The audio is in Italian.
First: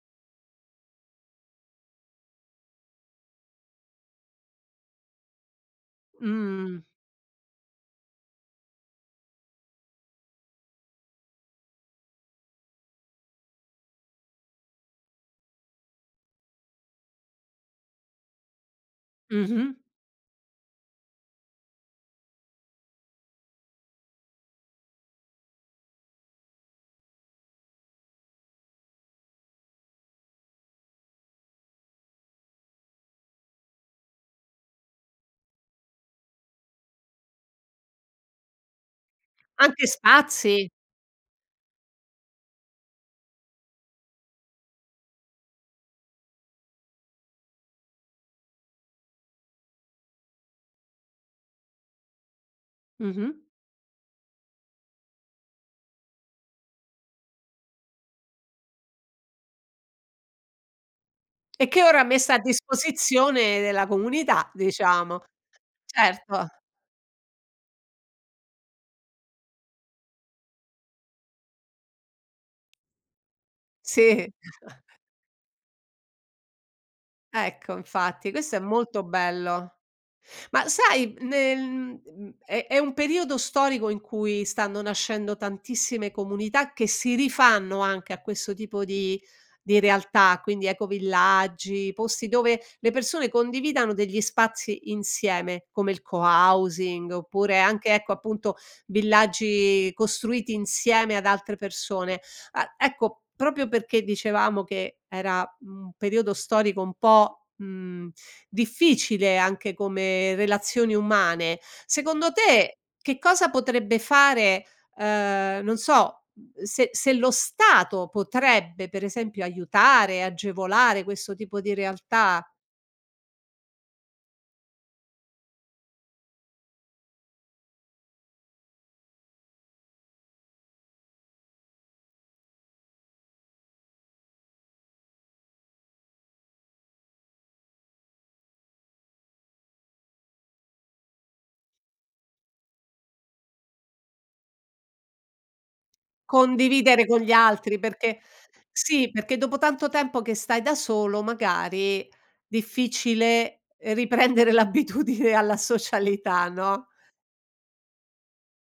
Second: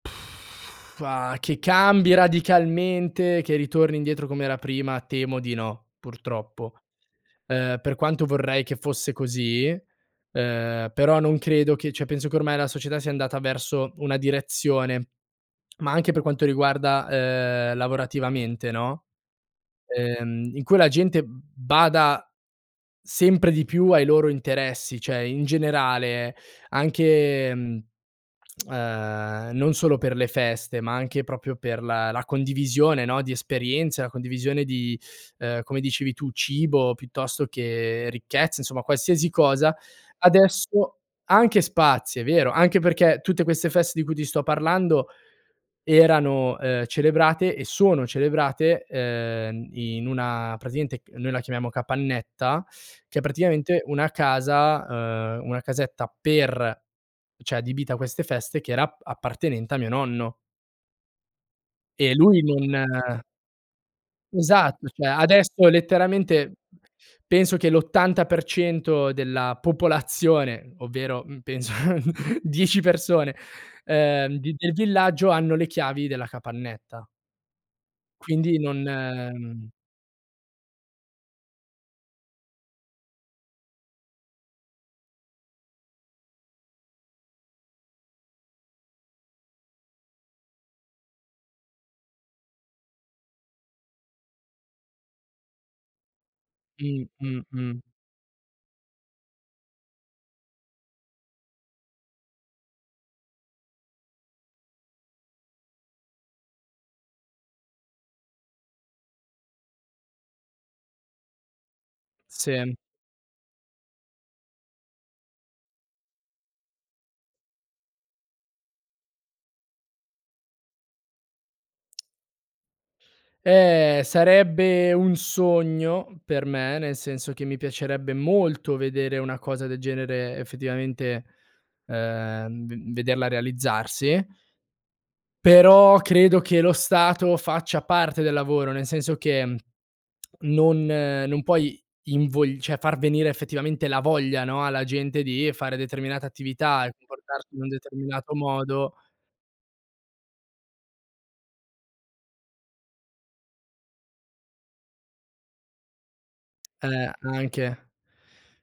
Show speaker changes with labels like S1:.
S1: Ah, che cambi radicalmente, che ritorni indietro com'era prima temo di no, purtroppo.
S2: Mh-mh.
S1: Ehm, per quanto vorrei che fosse così, ehm, però non credo che cioè penso che ormai la società sia andata verso una direzione. Ma anche per quanto riguarda, ehm, lavorativamente, no,
S2: Mh-mh.
S1: ehm, in cui la gente, mhmm, bada sempre di più ai loro interessi. Cioè in generale anche, mhmm, ehm, non solo per le feste, ma anche proprio per la la condivisione, no, di esperienze, la condivisione di, uhm, come dicevi tu cibo piuttosto che ricchezza, insomma qualsiasi cosa;
S2: Anche spazi.
S1: adesso anche spazi, è vero, anche perché tutte queste feste di cui ti sto parlando erano, ehm, celebrate e sono celebrate, uhm, in una praticamente noi la chiamiamo capannetta, che è
S2: Mh-mh.
S1: praticamente una casa, uhm, una casetta per cioè adibita a queste feste che era ap appartenente a mio nonno.
S2: E che ora è
S1: E
S2: messa a
S1: lui non
S2: disposizione della comunità,
S1: Esatto, cioè
S2: diciamo.
S1: adesso
S2: Certo.
S1: letteralmente penso che l'80% della popolazione, ovvero, mhmm, penso 10 persone,
S2: Sì.
S1: ehm, di del villaggio hanno le chiavi della capannetta.
S2: Ecco, infatti, questo è
S1: Quindi non
S2: molto
S1: ehm
S2: bello. Ma sai, nel m uhm, è è un periodo storico in cui stanno nascendo tantissime comunità, che si rifanno anche a questo tipo di di realtà, quindi ecovillaggi, posti dove le persone condividano degli spazi insieme, come il
S1: Mh,
S2: cohousing
S1: mh,
S2: oppure
S1: mh.
S2: anche ecco, appunto, villaggi costruiti insieme ad altre persone. A ecco proprio perché dicevamo che era un periodo storico un po', mhmm, difficile anche come relazioni umane, secondo
S1: Sì.
S2: te che cosa potrebbe fare ehm, non so, mhmm, se se lo Stato potrebbe per esempio aiutare, agevolare questo tipo di realtà.
S1: Eh, sarebbe un sogno per me, nel senso che mi piacerebbe molto vedere una cosa del genere effettivamente, ehm, v vederla realizzarsi però credo che lo stato faccia parte del lavoro, nel senso che non non puoi invogl cioè far venire effettivamente la voglia, no, alla gente di fare determinate attività e
S2: Condividere con gli
S1: comportarsi in un
S2: altri, perché
S1: determinato modo
S2: sì, perché dopo tanto tempo che stai da solo magari difficile riprendere l'abitudine alla socialità, no?
S1: Eh, anche.